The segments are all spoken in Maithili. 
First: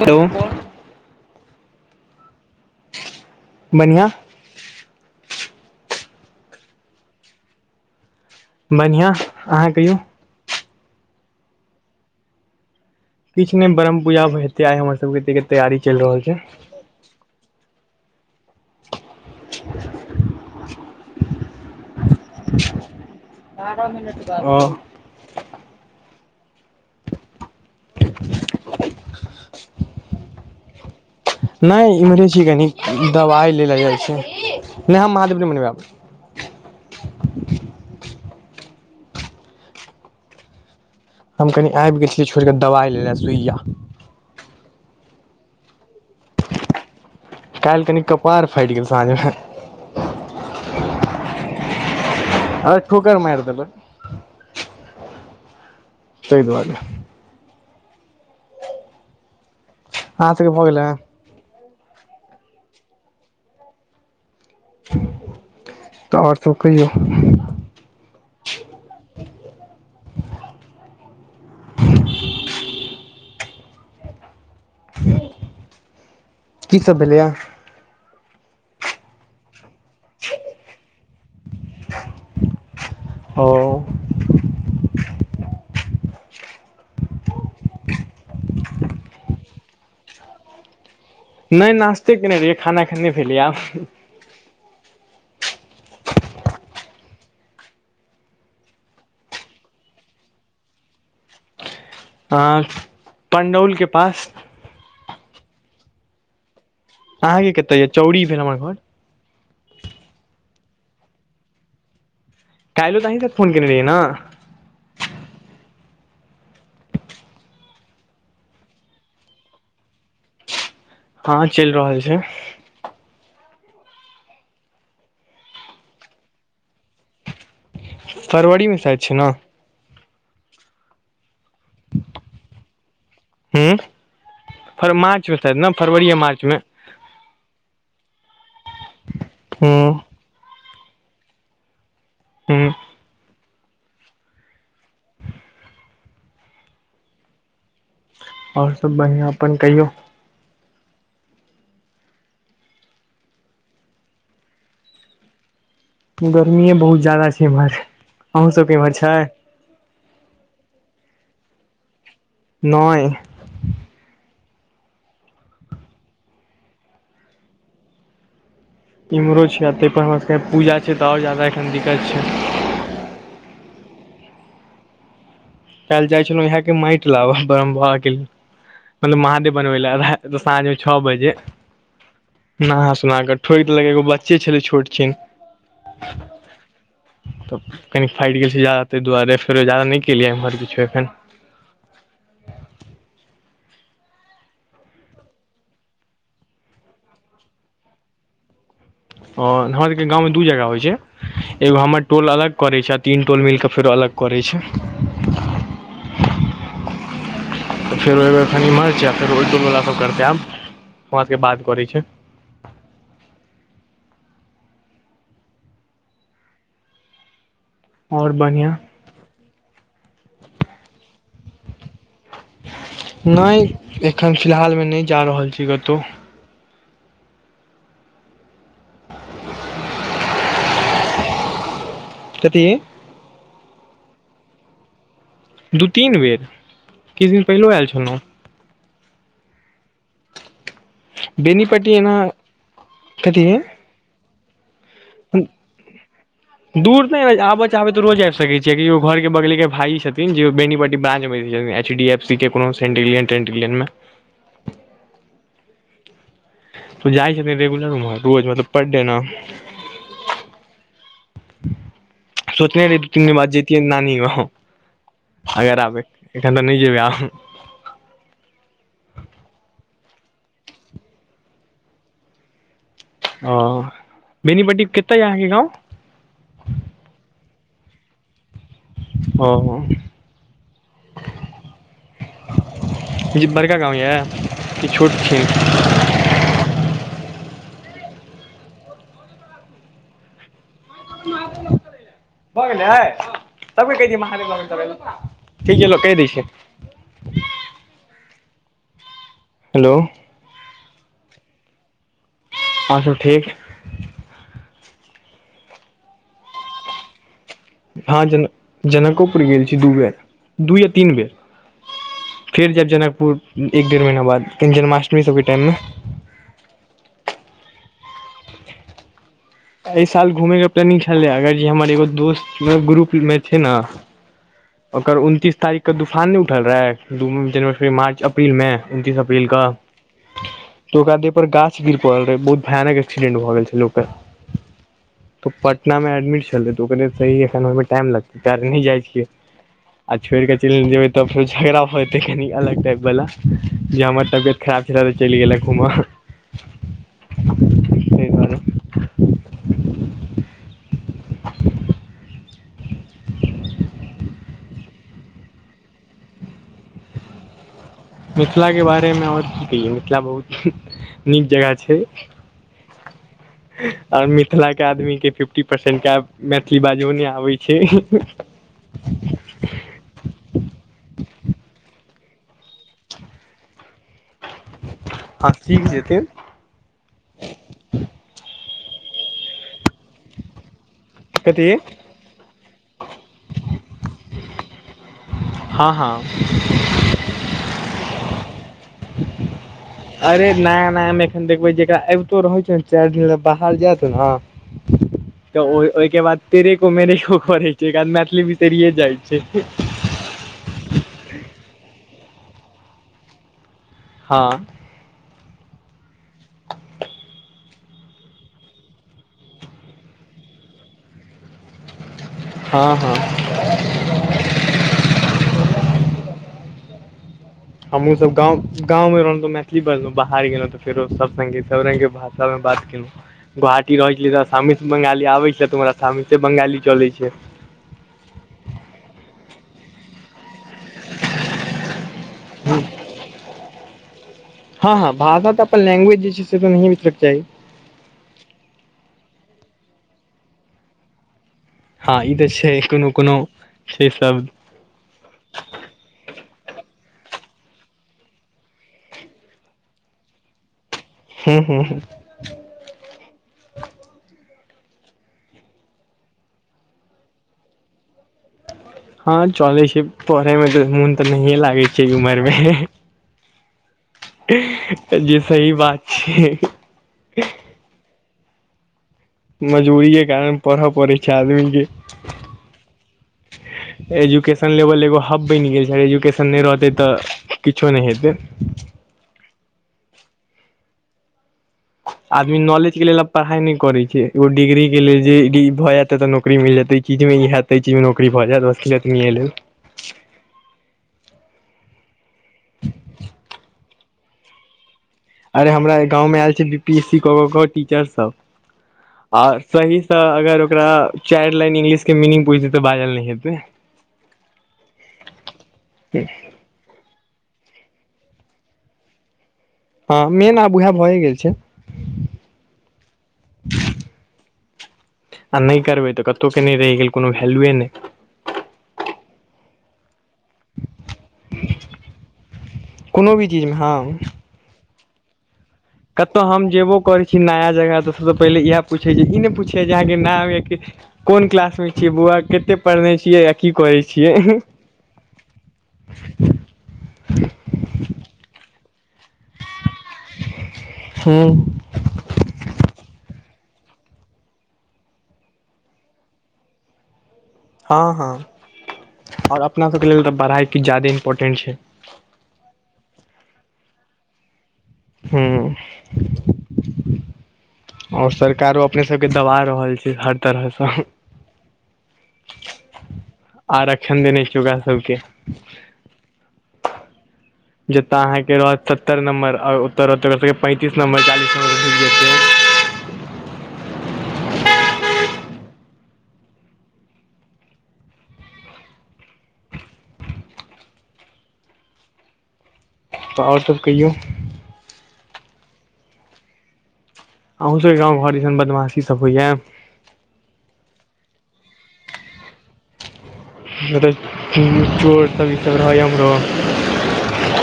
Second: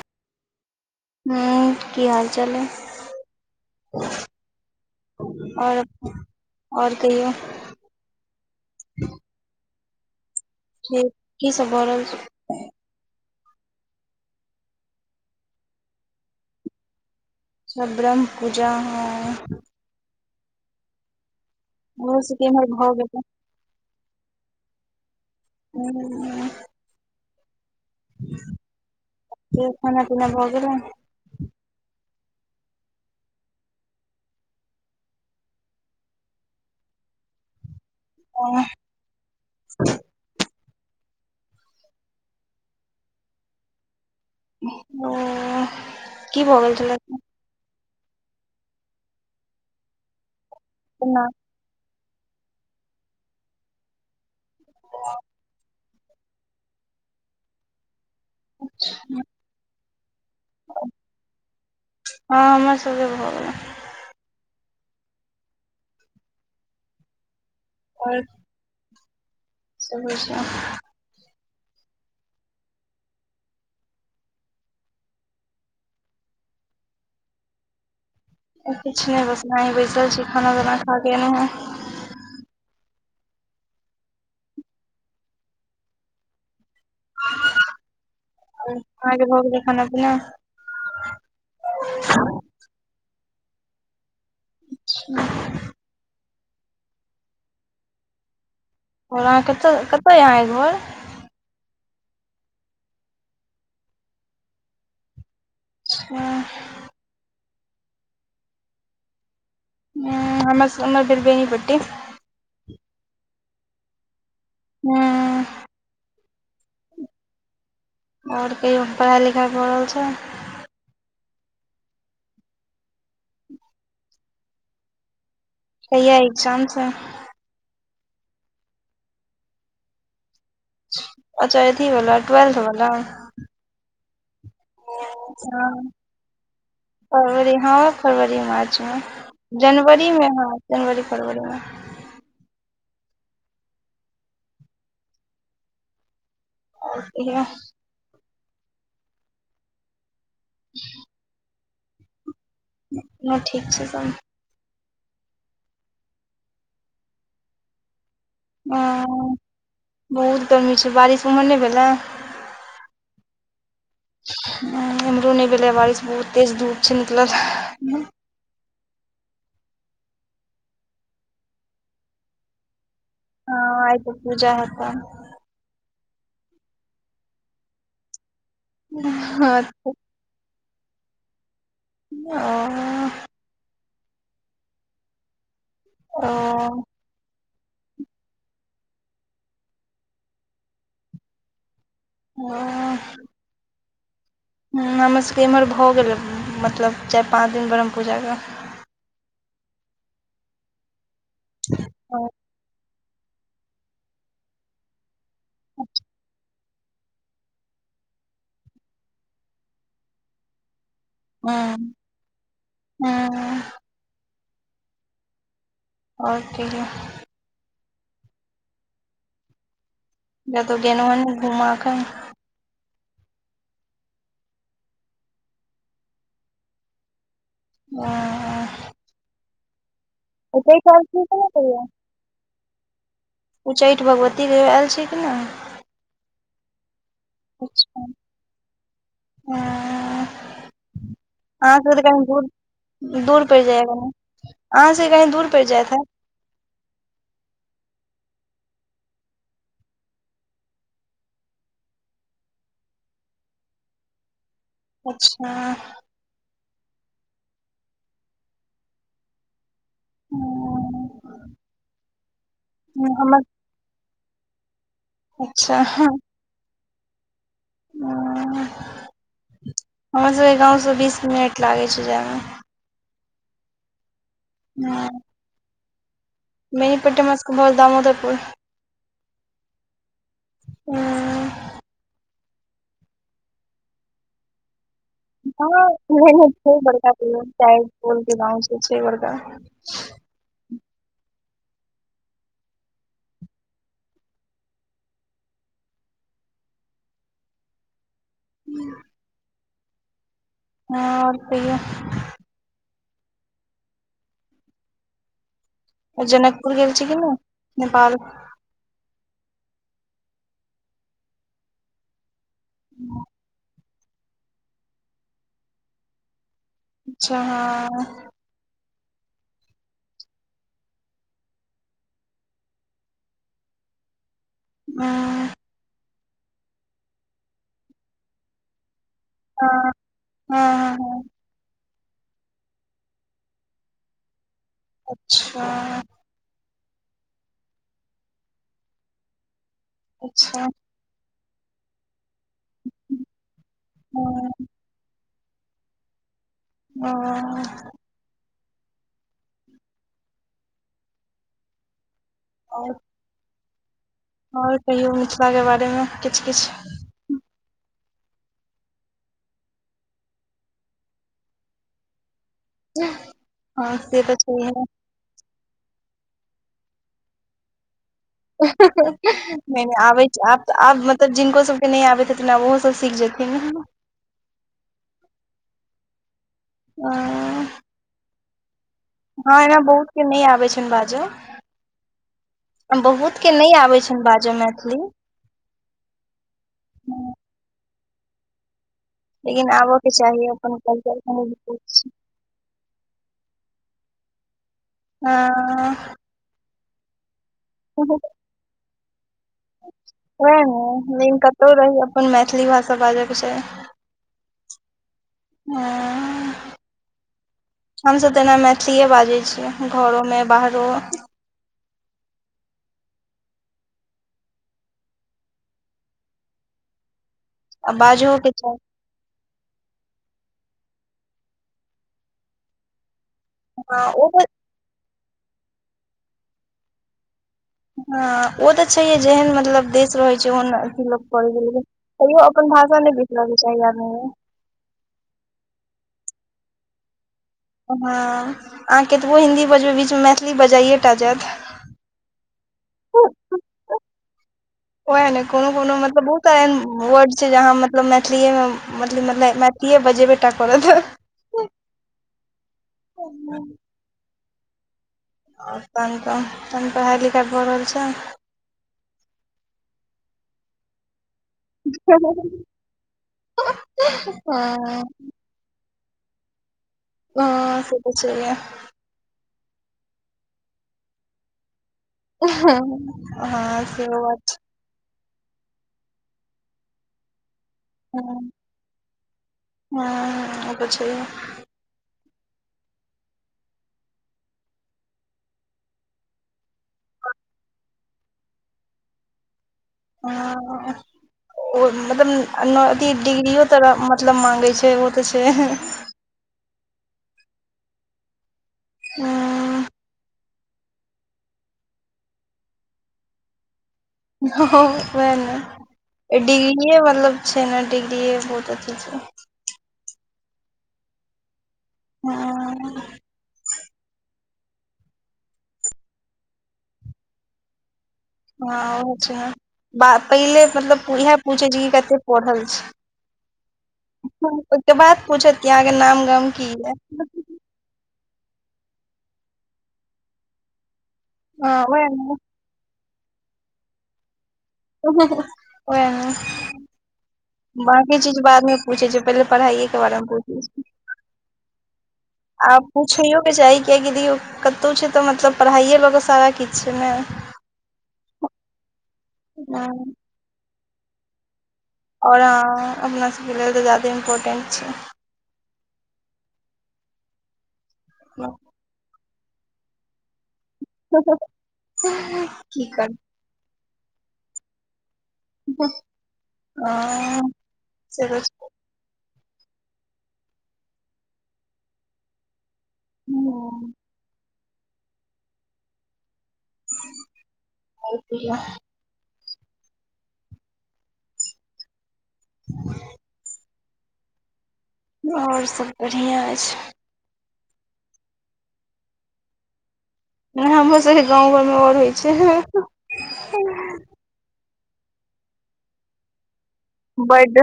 हेलो [unintelligible] हू, की हाल चाल अए? बढ़िआ। आओर, आओर कहियौ। बढ़िआँ, अहाँ कहियौ? ठीक, की सब भ रहल छै? किछु ने, ब्रह पूजा हते, आ हमर सब के, ए के तैयारी चलि रहल छै। अच्छा! ब्रह्म पूजा, है। आ [inaudible] भ सकै या एहमर भ गेल होई। बायह मिनट बात भेल। ह, [inaudible] खाना- पीना भ गैल नहि इम्हरे छी कनि, दवाइ ल ल जाइ छै‌ नहि हम महादेव नहि मनबायब आब। ओ। हम कनी आबि गेल छियै, छोड़ के दवाइ ले ले, सुइया। ओ, की भऽ गेल छलै। काल्हि कनि कपार फाटि गेल साँझ मे। केना? हओ ठोकर मार देलक। तैई दुआरे। अच्छा! हँ। अहाँ सभ के भ गेलई? हँ, हमर सबे भऽ गेलय। तऽ आओर सब कहियौ। आओर। की सब होइ छै? [inaudible] [inaudible] की सब भेलैया? किछ नय, बस एना ही बैसल छी, खाना -ताना खा के एलौ है। ओ। अहा के भ गेलै खाना- पिना? नय नाास्ते केने रहियै, खाना अखने नहि भेलियै, आब अच्छा! और अहाँ कतय, कतय यए अहाँ के घर? आय, पण्डौल के पास। [inaudible] अहाँके कतऽ यऽ? चौड़ी भेल हमर घर। हमर स हमर भेल बेनीपट्टी। काइलो त अहीं से फोन केने रहियै नऽ? हँ और कहियौ पढ़ाइ लिखाइ भऽ रहल छै? हँ चैल रहल छै। कहिया ए्ग्जाम छै? फरवरी मे शायद छै नऽ। अच्छा अथी बला टूवेल्थ बला। हूंह फर- मार्च मे शायद नऽ हँ फरवरी या मार्च मे। फरवरी हँ फरवरी मार्च मे हूँ जनवरी मे हँ, जनवरी फरवरी मे। हूं और कहियौह। और सब बढ़ियां अपन कहियौ। ह [inaudible] अपनो ठीक छै सम। गर्मिये बहुत जादा छै एमहर। ओ बहुत गर्मी छै बारिश ओमहर नै भेलए। नय। एम्हरो नै भेलैए बारिश बहुत तेज धूप छै निकलल। इम्हरो छै आ तै पर हमर सबके आय पूजा छै त और जादा एखैन दिक्कत छै। हॅं आय तऽ पूजा हेतैन। काइल्ह जाय छलौं इहेए के माइट लाबऽ ब्रह्म बाबा के मतलब महादेव बनबै ले रहेए। त साँझ मे छऽ बजे, ओ नहा सुना क ठोइक देलक एगो बच्चे छलै छोट छिन। ओऽ। त कनि फाइट गेल छै जादा तै दुवारे फेरो जादा नै केलियै एमहर किछो एखैन। [unintelligible] हूं हमर सबके इमहर भऽ गेलए मतलब चारि पाँच दिन ब्रह्म पूजा क। ओ हमर सबके गाँव मे दू जगह होइ छै एगो हमर टोल अलग करै छै आ तीन टोल मिल के फेरो अलग करै छै। अच्छा तऽ फेर ओइ बेर अखनि इमहर छै आ फेर ओय टोल बला सब करतै आब। हमरा सबके बात हँ करै छै हाँ [inaudible] और कहियौह। और बढ़ियां। कतौ गेलौं हें नै घूमा कऽ? नै एखन फिलहाल मे नै जा रहल छी कतौ। अ ओ त अइ साल [unintelligible] कथी? उच्चैठ भगवती कहियो आएल छियै कि नै? दू तीन बेर किछ दिन पहिलो आएल छलौंह। हंह अहाँ सब बेनीपट्टी के तऽ एना कनि दूर, कथी दूर पड़ि जाइये कनि। अहाँ सके कनी दूर पइर जैत हैत। दूर तनै आबऽ चाहबै तऽ रोज आइब सकै छियै कीगो घर के बगले के भाई छथिन जे बेनीपट्टी ब्रांच मे जै में एच डी एफ सी के कोनो सेंटिलियन टेंटिलियन में अच्छा। तू जाइ छथि रेगुलर उम्हर रोज मतलब पर डे न? सोचने रही तऽ तीन हमर बाद जैत तियै नानी गाँव अच्छा अगर आबै एखन तऽ नै जेबै आब। [inaudible] हमर सबके गाँव स बीस मिनट लागै छै जायमे। ओ बेनीपट्टी मे केतय अय अहाँके गाँव? बेनीपट्टी में हमरा सकऽ भऽ गेल दामोदरपुर। ओहो। हँ ई बड़का गाँव यै की छोट छिन? हँ नै नै बहुत बड़का छैय [unintelligible] के गाँव से छै बड़का। [unintelligible] भऽ गेलै आय हँ सबके कैह दियै [unintelligible] ठीक केलौं कैह दै छियै। हूं। हेलो। हँ और कहियौ। और सब ठीक। जनकपुर गेल छी कि नै? नेपाल हँ जनक जनकोपुर गेल छी दू बेर दू या तीन बेर। फेर जैब जनकपुर एक डढ़ महिना बाद कनि जन्माष्टमी सबके टाइम में। अच्छा। एय साल घुमै के प्लानिंग छलैए अगर ई हमर एगो दोस्त ग्रुप में छै न ओकर हँ उनतीस तारीख कऽ तूफान नै उठल रहै दू जनवरी फरवरी मार्च अप्रिल में। उनतीस अप्रिल कऽ हँ हँ तऽ उकरा हँ देह पर गाछ गिर पड़ल रहै बहुत भयानक एक्सीडेंट भऽ गेल छेलै ओकर। तो अच्छा पटना में एडमिट छलै तऽ उ कहलियै सही एखन होइ में टाइम लगतै तैरे नै जाइ छियै। आ छोइड़ कऽ अच्छा चइल जेबै तब फेर झगड़ा भऽ जेतै कनि अलग टाइपवला जे हमर हँ तबियत खराब छेलै तऽ चइल गेला घुमऽ। ओ दुआरे [inaudible] और। और कहियौ मिथला के बारेमे किछ-किछ। मिथिलाके बारेमे और की कहियौ मिथिला बहुत नीक जगह छै। हँ से और तऽ छैहे मिथिला के आदमी के फिफ फटी परसेंट के आब मैथिली बाजयो नैय आबै छै। [inaudible] नैय नैय आबै छै आब तऽ आब मतब जिनको सबके नै आबैत हेथिन आब ओहो सब सीख जेथिन। हँ सीख जेथिन। अ हँ एमे बहुत के नै आबै छैन बाजऽ। कथि? बहुत के नै आबै छैन बाजऽ मैथिली। हँ हँ। हँ, लेकिन आबऽ के चाही अरे अपन नया नया मे एखन देखबै जेकरा कल्चर अबितो रहै छै चारि दिन लेल बाहर जाएत ने, तऽ ओहिके बाद तेरेको-मेरेको करए [inaudible] हँ मैथिली बिसरिये जाइ छै। ओएह ने, लेकिन कतहु रही, अपन मैथिली भाषा बाजयके चाही। हँ। आ। हमसभ तऽ एना मैथिलीए बाजै छी, घरोमे बाहरो। हँ हँ। आ हमहूँ सभ बाजहोके गाँव चाही गाँवमे रहलहुँ तऽ मैथिलीए बजलहुँ। बाहर गेलहुँ तऽ फेरो सभ सङ्गे सभ रंगक भाषामे बात केलहुँ। गुवाहाटी हँ रहै ओ छलियै तऽ शामित बंगाली आबैत छलय, तऽ हमरा शामिते बंगाली चलै छै। हँ, ओ तऽ छैहे। जेहन मतलब देश रहैत छै ओहन लोक। [inaudible] तैयो अपन भाषा नहि बिसरय के चाही आदमीके। हँ हँ, भाषा तऽ अपन लैंग्वेज जे छै से तऽ नहिए बिसरय के चाही। हँ, अहाँ कतबो हिन्दी बजबै, बीच मे मैथिली बजाइए टा जाएत। हँ, ई तऽ छै। कोनो-कोनो से शब्द। ओएह ने, कोनो कोनो मतलब बहुत सारा एहन वर्ड छै जे आहा मतलब मैथिलीएमे मतलब, मैथिलीए बजेबे टा करत। हू- हू -हू। ह आ तहन तऽ, तहन पढ़ाइ-लिखाइ भऽ रहल छै? हँ चलै छै पढ़े में त मोन तऽ नहि लाग होय छै उमर मे, हँ जे सही बात छै। ह से तऽ छै। मजबूरिये कारण पढ़ऽ पड़ै छै आदमी के। हँ सेहो बात छै। लेल एगो हब बनि गेल छै। एजुकेशन नहि रहतै तऽ किछो नहि हेतै। ह ओ तऽ छैहे। आदमी नॉलेज के लेल आब पढ़ाइ नहि करे छै। एग डिग्री के लेल जे भऽ जेते तऽ नौकरी मिल जेते। चीजमे ई हयत त एहि चीज मे नौकरी भऽ जायत बस एतनिए लेल। हा ओ मतलब अथी डिग्रियो तो मतलब माँगै छै ओ तऽ छै अरे हमरा गाँव मे आयल छै बी पी एस सी कऽ कऽ कऽ टीचर सभ। आ हँ सहीसँ अगर ओकरा चायर लाइन इंग्लिश के मीनिंग पूछि देतय तऽ बाजल नय हेतै। ह वेह ना? डिग्रीे मतलब छै हर डिग्रीए बहुत अथी छै। हँ मेन आब उएह भए गेल छै। हँ। आ नहि करबै तऽ कतहु के नहि रहि गेल कोनो वैलुए नहि। हँ ओहो छै बा पहिले मतलब ओहय पूछे जे ई कतेक पढ़ल छी कोनो भी चीजमे हँ ओहिके बाद पूछत कि अहा के नाम कतहु गाम हम की जेबो करै ये छी नया जगह तऽ सबसऽ पहिने इहे पूछय जे, ई नय पूछे जे, अहाके नाम या किछु, कोन हँ क्लास मे ओएह छियई ने बौआ कते पढ़ने छियै या की करै छियै? ओहेऽ ने, बाकी चीज बादमे पूछय छय पहिले पढ़ाइये के बारे मे पूछय छय्। हूँ आप पुछैयो के चाही कियेकी दियो- कतौ छय त, मतलब पढ़ाइए लकऽसारा किछ छै ने? हँ हँ और ह अपनासभके लेल तऽ पढ़ाइ किछ ज्यादे इम्पोर्टेंट छै। और हँ अपना सभके लेल तऽ ज्यादे इम्पोर्टेंट छै। हुं, और सरकारो अपने सबके दबा रहल छै, हर तरहसँ। की कर्- आरक्षण देने छय ओकरा सबके। आ- जत रहत अहाँ के रहत सत्तर नम्बर और ओत रहतय ओकरा सबके पैंतीस नंबर चालीस नंबर मिल जेते। [unintelligible] [unintelligible] [inaudible] त और सब कहियौ? और सब बढ़िया अइछ। अहूँ सबके गाँव घर दिसन बदमाशी सब होइयै। नै हमरो सबके गाँव घरमे और होइ छै। [unintelligible] चोर सब ई सब रहयै उम्हरो? बैड,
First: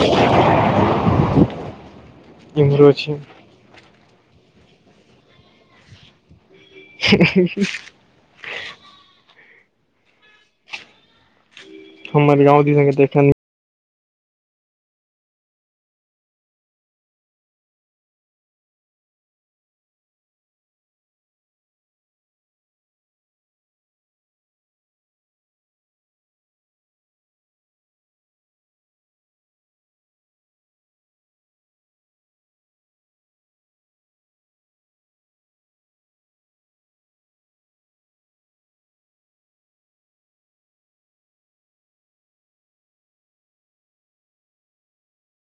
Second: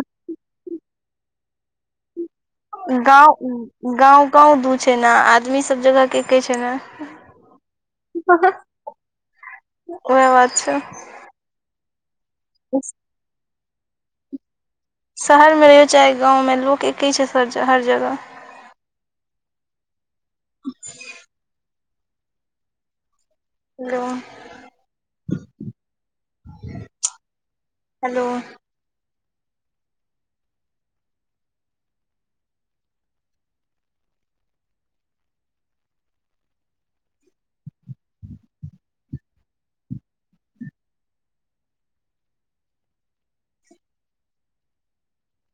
इम्हरो छै गांव- गाँंव गाँंव दू छै ने, आदमी सब जगह के एक्के छै ने। [unintelligible] ओहै बात छै। हमर गाँव दिस [unintelligible] अख्खन शहरमे रहियौ चाहे गाँवमे, लोक एक्के छै हर जगह। Hello- [inaudible] hello.